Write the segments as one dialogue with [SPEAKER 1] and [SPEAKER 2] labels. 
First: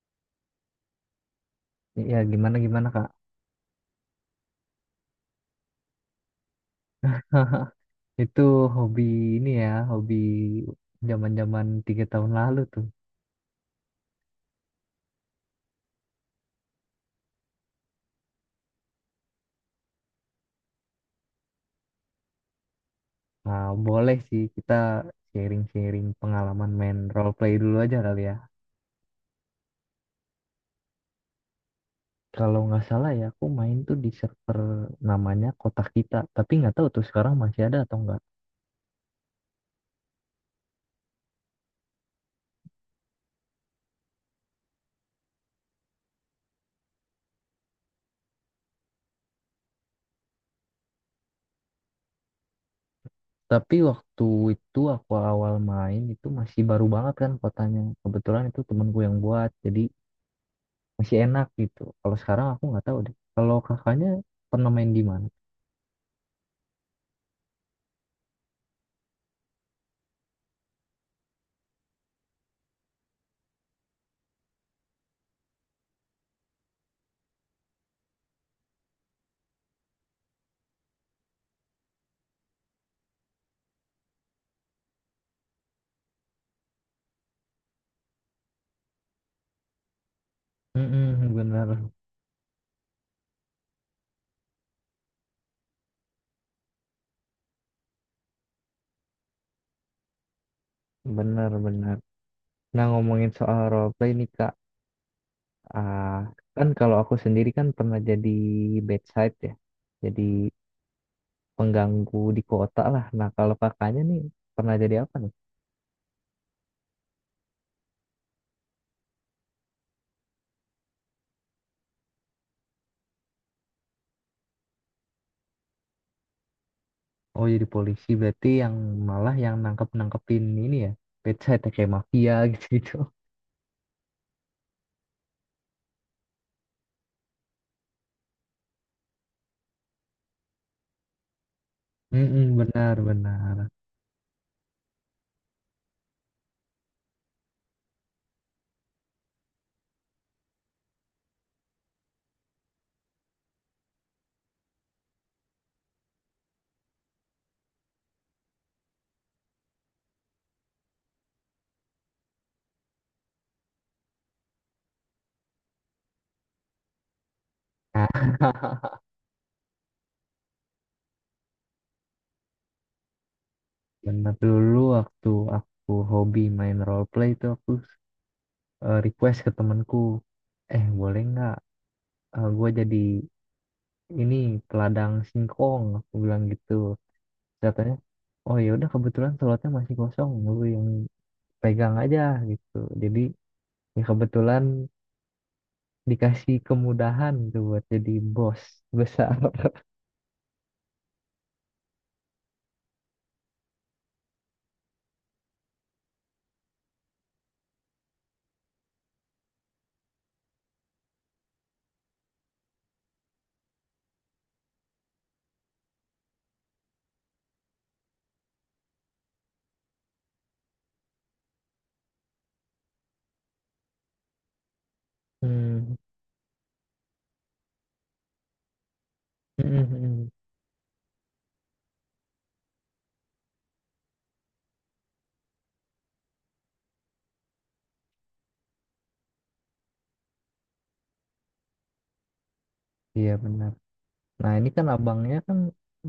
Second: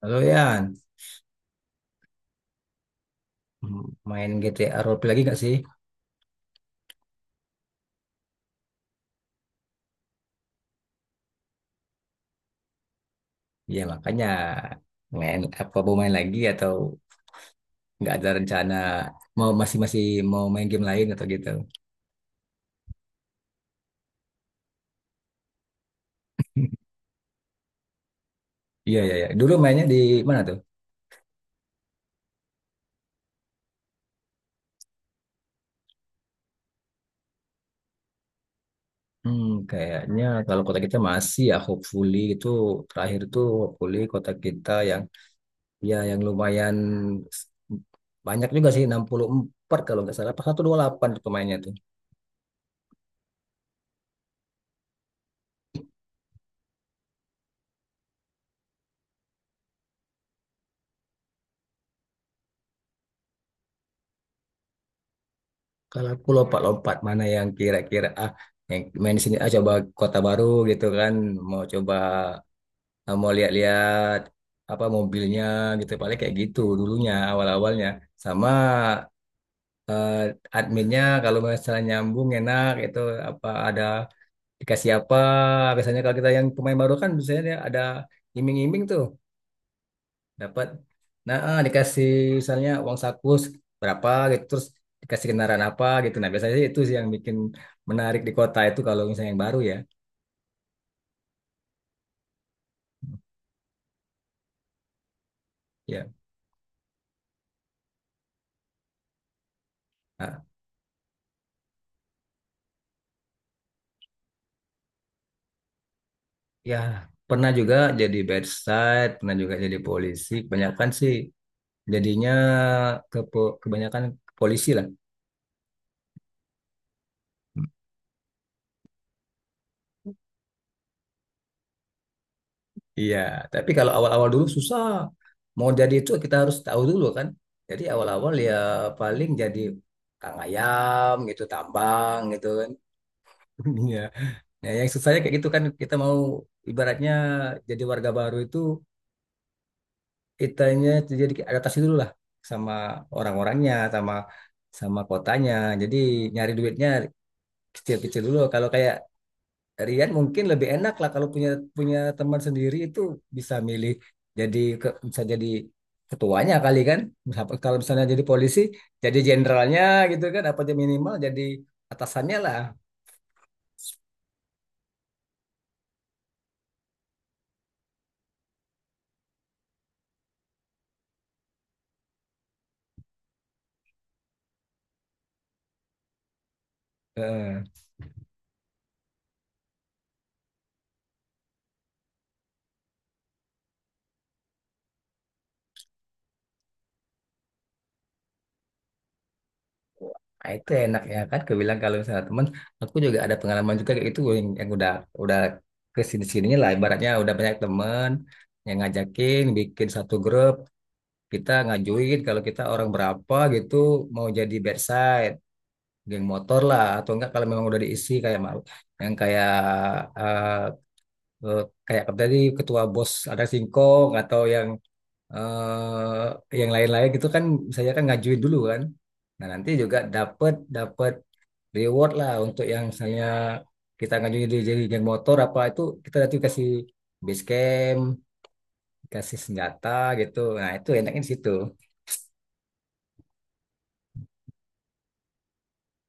[SPEAKER 1] Halo Yan.
[SPEAKER 2] Iya, gimana gimana Kak?
[SPEAKER 1] Hmm. Main GTA roleplay lagi, nggak sih?
[SPEAKER 2] Itu hobi ini ya, hobi zaman-zaman tiga tahun lalu tuh.
[SPEAKER 1] Ya makanya, main apa, mau main lagi, atau nggak ada rencana, mau masih masih mau main game lain atau gitu?
[SPEAKER 2] Nah, boleh sih kita sharing-sharing pengalaman main role play dulu aja kali ya.
[SPEAKER 1] Iya, iya, iya. Dulu mainnya di mana tuh?
[SPEAKER 2] Kalau nggak salah ya, aku main tuh di server namanya kota Kita, tapi nggak tahu tuh sekarang masih ada atau nggak.
[SPEAKER 1] Hmm, Kayaknya kalau kota Kita masih, ya hopefully itu terakhir tuh, hopefully kota Kita yang, yang lumayan s- banyak juga sih, 64 kalau nggak salah. Pas 128 tuh pemainnya tuh.
[SPEAKER 2] Tapi waktu itu aku awal main itu masih baru banget kan kotanya. Kebetulan itu temenku yang buat, jadi masih enak gitu. Kalau sekarang aku nggak tahu deh. Kalau kakaknya pernah main di mana?
[SPEAKER 1] Kalau aku lompat-lompat mana yang kira-kira, yang main di sini, coba kota baru gitu kan, mau coba, mau lihat-lihat apa mobilnya gitu, paling kayak gitu dulunya awal-awalnya. Sama eh, adminnya kalau misalnya nyambung enak itu, apa ada dikasih apa, biasanya kalau kita yang pemain baru kan biasanya dia ada iming-iming tuh, dapat,
[SPEAKER 2] Mm-mm,
[SPEAKER 1] nah
[SPEAKER 2] benar,
[SPEAKER 1] dikasih misalnya uang saku berapa gitu, terus dikasih kendaraan apa gitu, nah biasanya sih itu sih yang bikin menarik di kota itu kalau misalnya yang baru, ya.
[SPEAKER 2] benar, benar. Nah, ngomongin soal role play nih, Kak.
[SPEAKER 1] Ya,
[SPEAKER 2] Ah, kan kalau aku sendiri kan pernah jadi bedside ya. Jadi
[SPEAKER 1] Ah,
[SPEAKER 2] pengganggu di kota lah. Nah, kalau kakaknya nih pernah jadi apa nih?
[SPEAKER 1] ya, pernah juga jadi bedside, pernah juga jadi polisi, kebanyakan sih jadinya ke kebanyakan ke polisi lah.
[SPEAKER 2] Oh, jadi polisi berarti yang malah yang nangkep-nangkepin ini ya. Bedside ya, kayak mafia gitu-gitu.
[SPEAKER 1] Iya, tapi kalau awal-awal dulu susah mau jadi itu, kita harus tahu dulu kan, jadi awal-awal ya paling jadi kang ayam gitu, tambang gitu
[SPEAKER 2] Mm-mm,
[SPEAKER 1] kan.
[SPEAKER 2] benar, benar.
[SPEAKER 1] Iya. Ya, yang susahnya kayak gitu kan, kita mau ibaratnya jadi warga baru itu, kitanya jadi adaptasi dulu lah sama orang-orangnya, sama sama kotanya. Jadi nyari duitnya kecil-kecil dulu. Kalau kayak Rian mungkin lebih enak lah, kalau punya punya teman sendiri itu bisa milih, jadi bisa jadi ketuanya kali kan. Kalau misalnya jadi polisi,
[SPEAKER 2] Nah,
[SPEAKER 1] jadi jenderalnya gitu kan, apa aja minimal jadi atasannya lah.
[SPEAKER 2] Benar dulu waktu aku hobi main role play itu aku request ke temanku, boleh nggak gue jadi ini peladang singkong aku bilang gitu. Terus
[SPEAKER 1] Eh,
[SPEAKER 2] katanya oh ya udah kebetulan slotnya masih kosong lu yang pegang aja gitu jadi ya kebetulan dikasih kemudahan tuh buat jadi bos besar.
[SPEAKER 1] itu enak ya kan, kebilang kalau misalnya teman, aku juga ada pengalaman juga kayak itu, yang udah, udah kesini sini-sininya lah ibaratnya, udah banyak teman yang ngajakin bikin satu grup, kita ngajuin kalau kita orang berapa gitu mau jadi bedside, geng motor lah, atau enggak kalau memang udah diisi kayak mau yang kayak, eh, eh, kayak tadi ketua bos ada singkong, atau yang
[SPEAKER 2] Hmm.
[SPEAKER 1] yang lain-lain gitu kan, saya kan ngajuin dulu kan. Nah, nanti juga dapat, reward lah untuk yang misalnya kita ngajuin jadi, geng motor apa itu, kita nanti kasih base camp, kasih senjata gitu. Nah itu enaknya di situ.
[SPEAKER 2] Iya benar. Nah ini kan abangnya kan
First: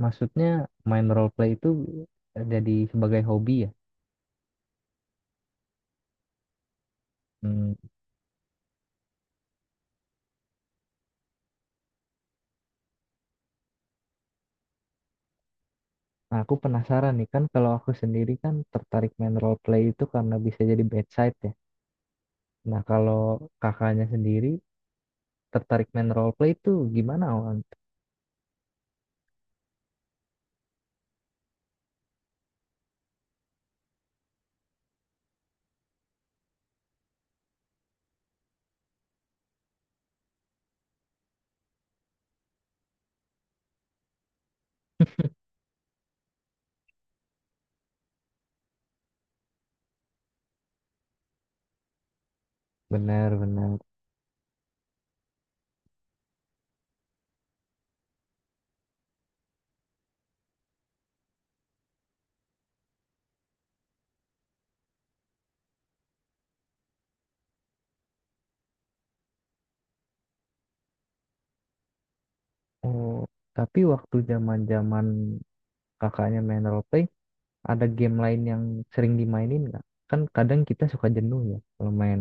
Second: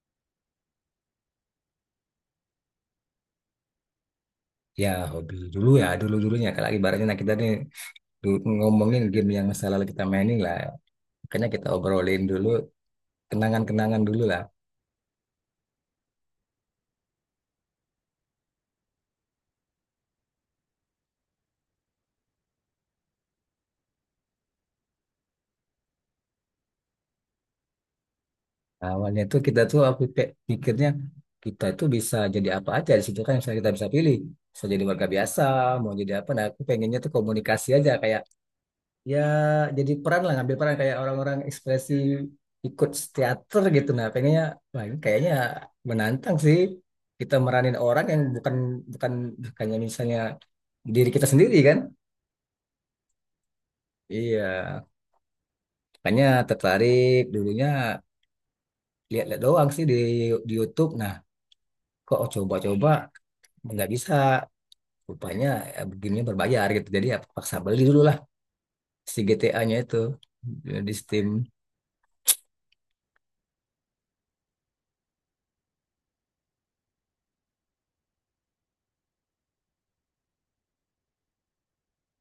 [SPEAKER 2] maksudnya main role play itu jadi sebagai hobi ya.
[SPEAKER 1] Ya, hobi dulu ya, dulu dulunya kalau ibaratnya, nah kita nih
[SPEAKER 2] Hmm.
[SPEAKER 1] ngomongin game yang masa lalu kita mainin lah. Makanya kita obrolin dulu kenangan-kenangan dulu lah.
[SPEAKER 2] Nah, aku penasaran nih kan kalau aku sendiri kan tertarik main role play itu karena bisa jadi bedside ya. Nah, kalau kakaknya sendiri tertarik main role play itu gimana, Wan?
[SPEAKER 1] Awalnya tuh kita tuh apa, pikirnya kita itu bisa jadi apa aja di situ kan, misalnya kita bisa pilih. Bisa jadi warga biasa, mau jadi apa. Nah aku pengennya tuh komunikasi aja, kayak ya jadi peran lah, ngambil peran kayak orang-orang ekspresi ikut teater gitu. Nah pengennya, wah ini kayaknya menantang sih, kita meranin orang yang bukan, bukan bukannya misalnya diri kita sendiri kan.
[SPEAKER 2] Benar-benar.
[SPEAKER 1] Iya, makanya tertarik dulunya, lihat-lihat doang sih di, YouTube, nah kok coba-coba nggak bisa rupanya, ya begini berbayar gitu, jadi ya paksa beli dulu lah si GTA-nya itu di Steam.
[SPEAKER 2] Oh, tapi waktu zaman-zaman kakaknya main role play, ada game lain yang sering dimainin nggak? Kan kadang kita suka jenuh ya kalau main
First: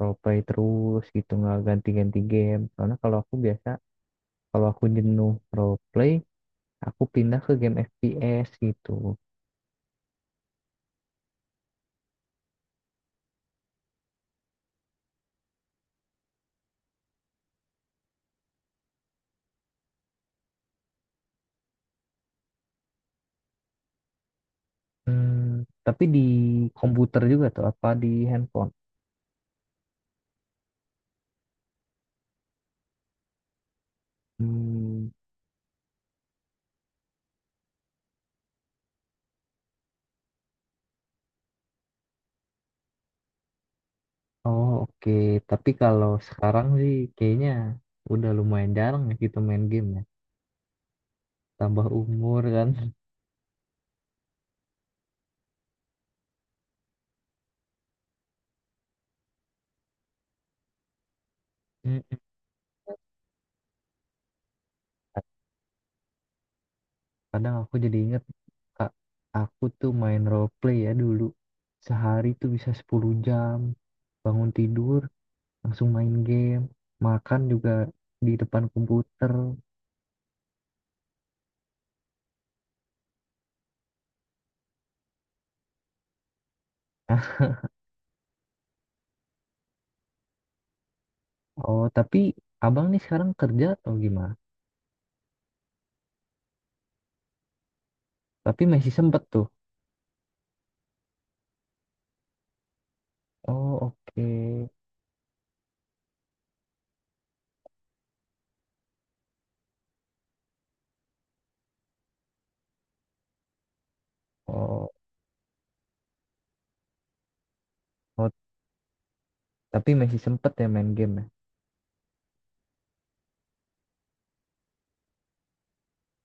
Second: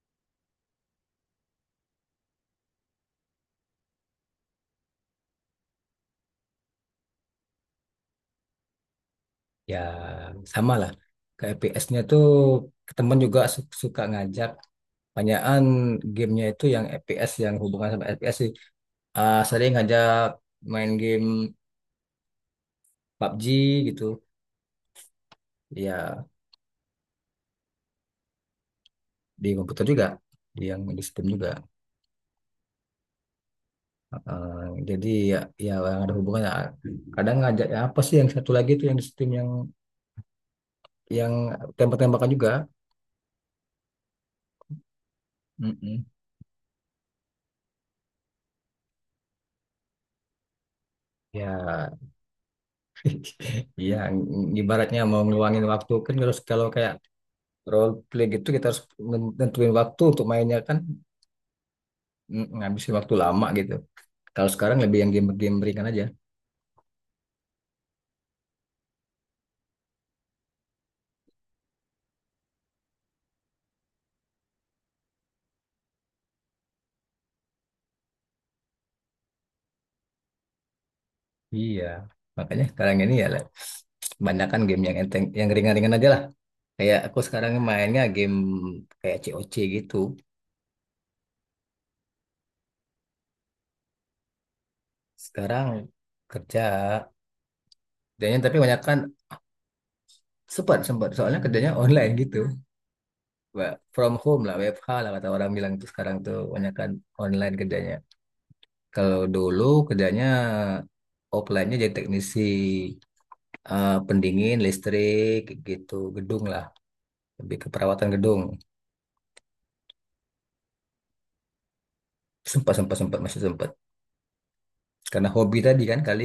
[SPEAKER 2] role play terus gitu nggak ganti-ganti game. Karena kalau aku biasa kalau aku jenuh role play, aku pindah ke game FPS gitu.
[SPEAKER 1] Ya, sama lah, ke FPS-nya tuh teman juga suka ngajak, banyakan gamenya itu yang FPS, yang hubungan sama FPS sih. Ah, sering ngajak main game PUBG gitu.
[SPEAKER 2] Hmm, tapi di
[SPEAKER 1] Ya,
[SPEAKER 2] komputer juga tuh apa di handphone?
[SPEAKER 1] di komputer juga, di yang di Steam juga. Ah, jadi
[SPEAKER 2] Hmm.
[SPEAKER 1] ya, yang ada hubungannya, kadang ngajak ya, apa sih yang satu lagi itu yang di Steam, yang yang tembak-tembakan juga.
[SPEAKER 2] Oh oke. Tapi
[SPEAKER 1] Mm-mm.
[SPEAKER 2] kalau sekarang sih kayaknya udah lumayan jarang ya kita main game ya. Tambah
[SPEAKER 1] Ya.
[SPEAKER 2] umur kan.
[SPEAKER 1] Iya, ibaratnya mau ngeluangin waktu kan harus, kalau kayak role play gitu kita harus nentuin waktu untuk mainnya kan,
[SPEAKER 2] Mm, mm.
[SPEAKER 1] ngabisin waktu lama gitu. Kalau sekarang lebih yang game-game ringan aja.
[SPEAKER 2] Kadang aku jadi inget, Kak, aku tuh main role play ya dulu. Sehari tuh bisa 10 jam. Bangun tidur, langsung main game. Makan juga di depan komputer.
[SPEAKER 1] Iya. Makanya sekarang ini ya lah, kebanyakan game yang enteng, yang ringan-ringan aja lah. Kayak aku sekarang mainnya game kayak COC gitu.
[SPEAKER 2] Oh, tapi abang nih sekarang kerja atau gimana?
[SPEAKER 1] Sekarang kerja. Kerjanya tapi
[SPEAKER 2] Tapi
[SPEAKER 1] banyak
[SPEAKER 2] masih
[SPEAKER 1] kan,
[SPEAKER 2] sempet tuh.
[SPEAKER 1] sempat, sempat, soalnya kerjanya online gitu.
[SPEAKER 2] Oh,
[SPEAKER 1] From
[SPEAKER 2] oke.
[SPEAKER 1] home lah, W F WFH lah kata orang bilang tuh, sekarang tuh banyak kan online kerjanya. Kalau dulu kerjanya offline-nya jadi teknisi pendingin,
[SPEAKER 2] Oh,
[SPEAKER 1] listrik, gitu, gedung lah, lebih ke perawatan
[SPEAKER 2] oh,
[SPEAKER 1] gedung.
[SPEAKER 2] tapi masih sempet ya main game ya?
[SPEAKER 1] Sempat, sempat, sempat, masih sempat. Karena hobi tadi kan kali,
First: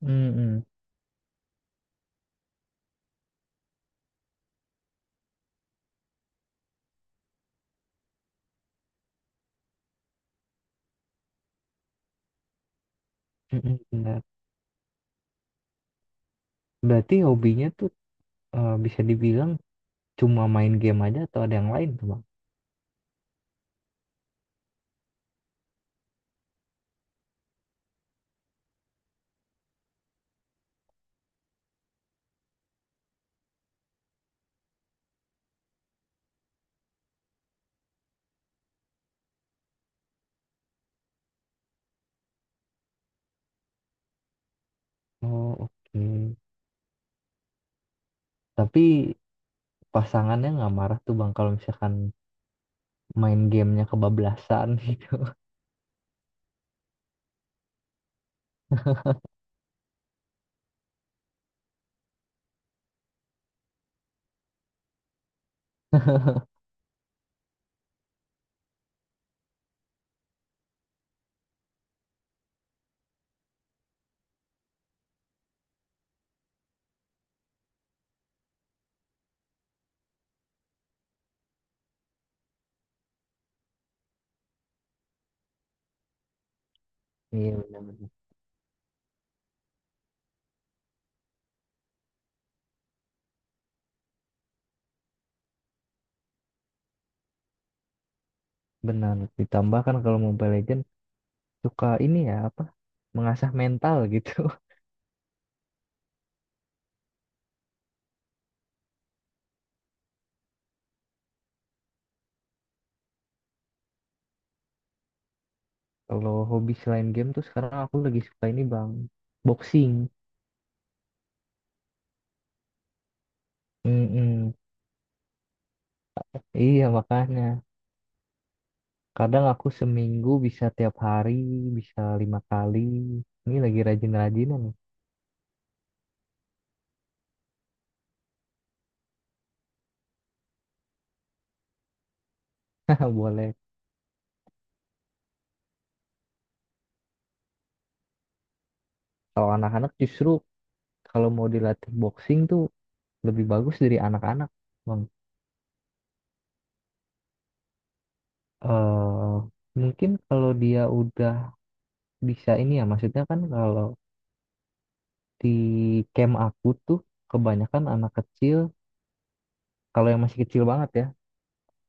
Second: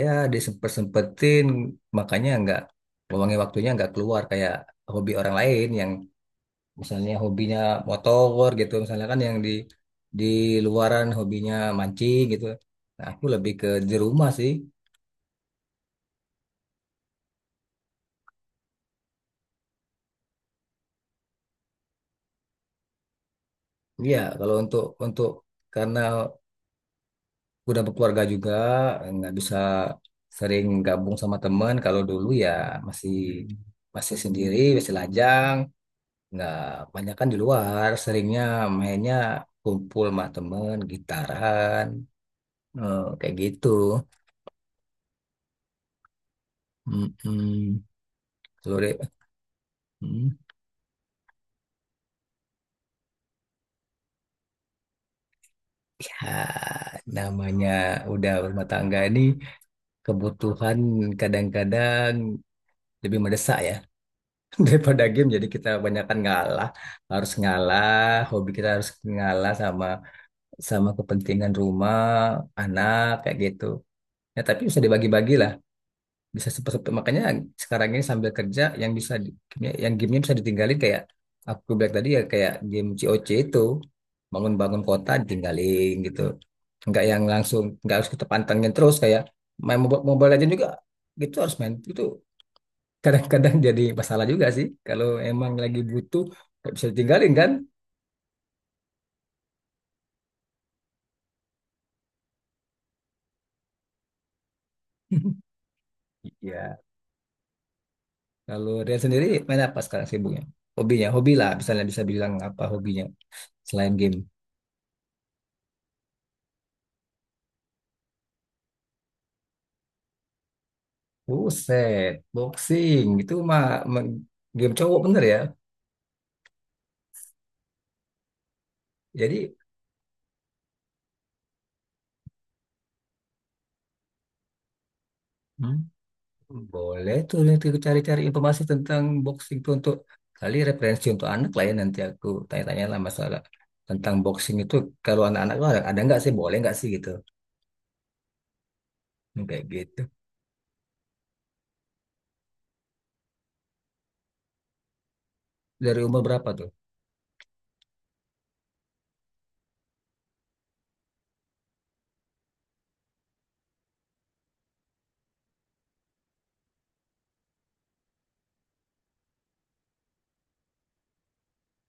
[SPEAKER 1] ya
[SPEAKER 2] Mm-mm.
[SPEAKER 1] disempet-sempetin, makanya nggak, luangin waktunya nggak keluar kayak hobi orang lain yang misalnya hobinya motor gitu, misalnya kan yang di, di luaran hobinya mancing gitu. Nah, aku lebih ke
[SPEAKER 2] Mm-mm,
[SPEAKER 1] di
[SPEAKER 2] benar.
[SPEAKER 1] rumah sih.
[SPEAKER 2] Berarti hobinya tuh bisa dibilang cuma main game aja atau ada yang lain tuh bang?
[SPEAKER 1] Iya, kalau untuk karena udah berkeluarga juga, nggak bisa sering gabung sama temen. Kalau dulu ya, masih masih sendiri, masih lajang, nggak, banyak kan di luar seringnya, mainnya kumpul sama temen gitaran, kayak gitu.
[SPEAKER 2] Oh oke.
[SPEAKER 1] Mm-mm. Kalau deh,
[SPEAKER 2] Tapi
[SPEAKER 1] mm,
[SPEAKER 2] pasangannya nggak marah tuh bang kalau misalkan main gamenya kebablasan gitu.
[SPEAKER 1] ya namanya udah berumah tangga ini, kebutuhan kadang-kadang lebih mendesak ya daripada game, jadi kita banyakkan ngalah, harus ngalah, hobi kita harus ngalah sama, kepentingan rumah, anak, kayak gitu. Ya, tapi bisa dibagi-bagi lah, bisa seperti, makanya sekarang ini sambil kerja, yang bisa yang gamenya bisa ditinggalin, kayak aku bilang tadi ya, kayak game COC itu, bangun-bangun kota ditinggalin gitu, nggak yang
[SPEAKER 2] Iya
[SPEAKER 1] langsung, nggak harus
[SPEAKER 2] benar-benar.
[SPEAKER 1] kita pantengin terus kayak main Mobile Mobile Legends juga gitu, harus main itu, kadang-kadang jadi masalah juga sih. Kalau emang lagi butuh, nggak bisa ditinggalin kan?
[SPEAKER 2] Benar. Ditambah kan kalau Mobile Legends suka ini ya apa? Mengasah mental gitu.
[SPEAKER 1] Iya. Kalau Rian sendiri main apa sekarang sibuknya? Hobinya, hobi lah. Misalnya bisa bilang apa hobinya selain game.
[SPEAKER 2] Kalau hobi selain game tuh sekarang aku lagi suka ini bang, boxing.
[SPEAKER 1] Buset, boxing. Itu mah me-
[SPEAKER 2] Mm-mm.
[SPEAKER 1] game cowok bener ya.
[SPEAKER 2] Iya makanya. Kadang
[SPEAKER 1] Jadi.
[SPEAKER 2] aku seminggu bisa tiap hari, bisa 5 kali. Ini lagi rajin-rajinan nih.
[SPEAKER 1] Hmm. Boleh tuh nanti aku cari-cari informasi tentang boxing tuh, untuk kali referensi untuk anak lah ya, nanti aku tanya-tanya lah masalah
[SPEAKER 2] Boleh.
[SPEAKER 1] tentang boxing itu, kalau anak-anak tuh ada, nggak sih, boleh nggak sih gitu. Hmm,
[SPEAKER 2] Kalau
[SPEAKER 1] kayak
[SPEAKER 2] anak-anak
[SPEAKER 1] gitu.
[SPEAKER 2] justru kalau mau dilatih boxing tuh lebih bagus dari anak-anak, Bang.
[SPEAKER 1] Dari umur berapa tuh?
[SPEAKER 2] Eh, mungkin kalau dia udah bisa ini ya, maksudnya kan kalau di camp aku tuh kebanyakan anak kecil, kalau yang masih kecil banget ya,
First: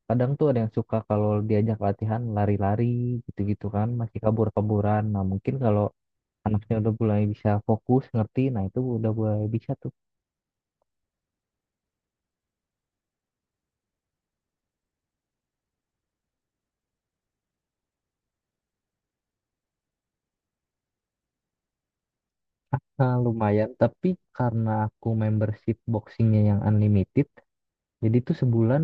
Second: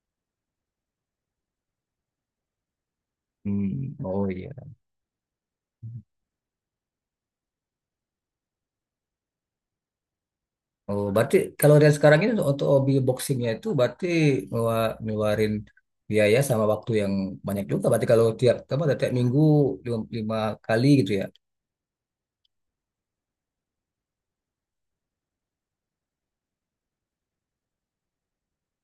[SPEAKER 2] kadang tuh ada yang suka kalau diajak latihan lari-lari gitu-gitu kan,
[SPEAKER 1] Hmm.
[SPEAKER 2] masih
[SPEAKER 1] Oh iya.
[SPEAKER 2] kabur-kaburan. Nah mungkin kalau anaknya udah mulai bisa fokus ngerti nah itu udah mulai bisa tuh
[SPEAKER 1] Oh, berarti kalau dari sekarang ini untuk hobi boxingnya itu berarti ngeluarin biaya sama waktu yang banyak juga. Berarti kalau tiap apa, tiap minggu lima kali gitu ya.
[SPEAKER 2] nah, lumayan tapi karena aku membership boxingnya yang unlimited jadi tuh sebulan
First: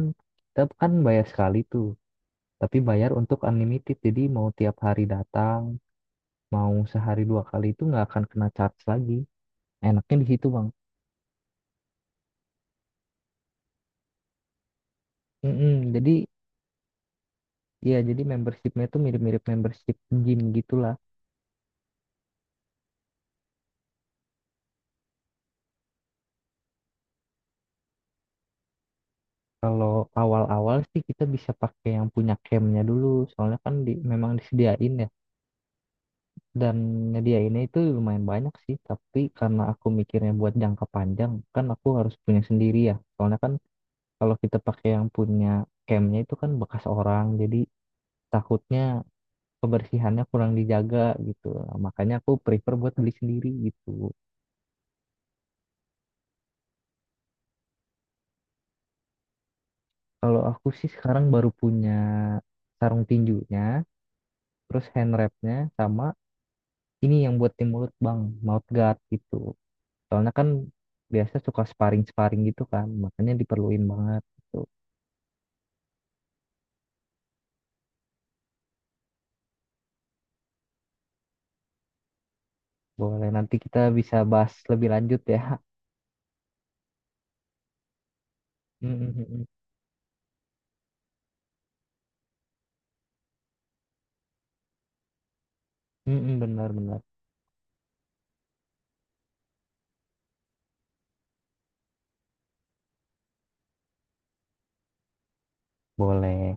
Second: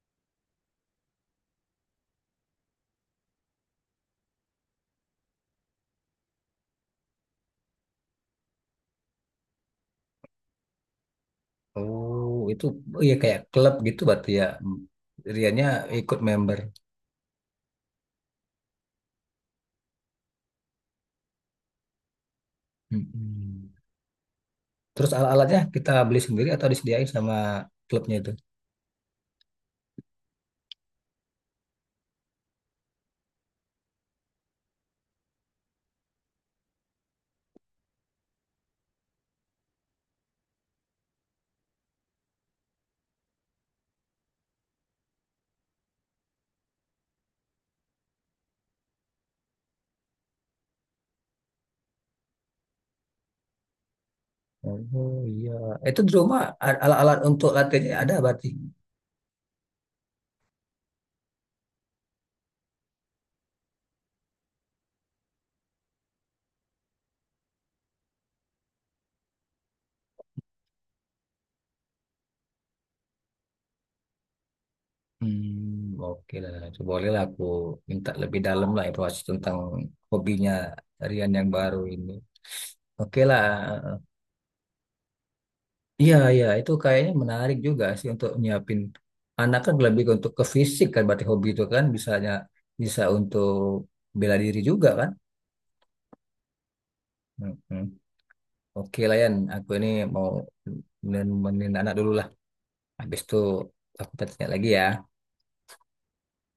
[SPEAKER 2] kita kan bayar sekali tuh tapi bayar untuk unlimited jadi mau tiap hari datang mau sehari 2 kali itu nggak akan kena charge lagi enaknya di situ bang.
[SPEAKER 1] Oh, itu, oh iya, kayak klub gitu berarti ya. Hmm. Riannya
[SPEAKER 2] Mm-mm,
[SPEAKER 1] ikut
[SPEAKER 2] jadi
[SPEAKER 1] member.
[SPEAKER 2] ya jadi membershipnya tuh mirip-mirip membership gym gitulah.
[SPEAKER 1] Mm-mm. Terus alat-alatnya kita beli sendiri atau disediain sama klubnya itu?
[SPEAKER 2] Kalau awal-awal sih kita bisa pakai yang punya campnya dulu soalnya kan di, memang disediain dan nyediainnya itu lumayan banyak sih tapi karena aku mikirnya buat jangka panjang kan aku harus punya sendiri ya soalnya kan kalau kita pakai yang punya campnya itu kan bekas orang jadi takutnya kebersihannya kurang dijaga gitu. Nah, makanya aku prefer buat beli sendiri gitu.
[SPEAKER 1] Oh iya. Itu di rumah alat-alat untuk latihannya ada berarti.
[SPEAKER 2] Kalau aku sih sekarang baru punya sarung tinjunya terus hand wrapnya sama ini yang buat tim mulut bang mouth guard gitu soalnya kan biasa suka sparring-sparring gitu kan makanya diperluin banget gitu.
[SPEAKER 1] Hmm, oke lah. Itu bolehlah aku minta lebih dalam lah informasi tentang hobinya Rian yang baru ini. Oke
[SPEAKER 2] Boleh,
[SPEAKER 1] lah.
[SPEAKER 2] nanti kita bisa bahas lebih lanjut ya.
[SPEAKER 1] Iya, iya. Itu kayaknya menarik juga sih, untuk nyiapin
[SPEAKER 2] Mm, mm, mm, mm.
[SPEAKER 1] anak kan lebih untuk ke fisik kan. Berarti hobi itu kan bisanya bisa untuk bela diri juga kan.
[SPEAKER 2] Mm Benar-benar.
[SPEAKER 1] Mm-mm. Oke lah Yan. Aku ini mau nemenin anak dulu lah. Habis itu aku tanya lagi ya.
[SPEAKER 2] Boleh.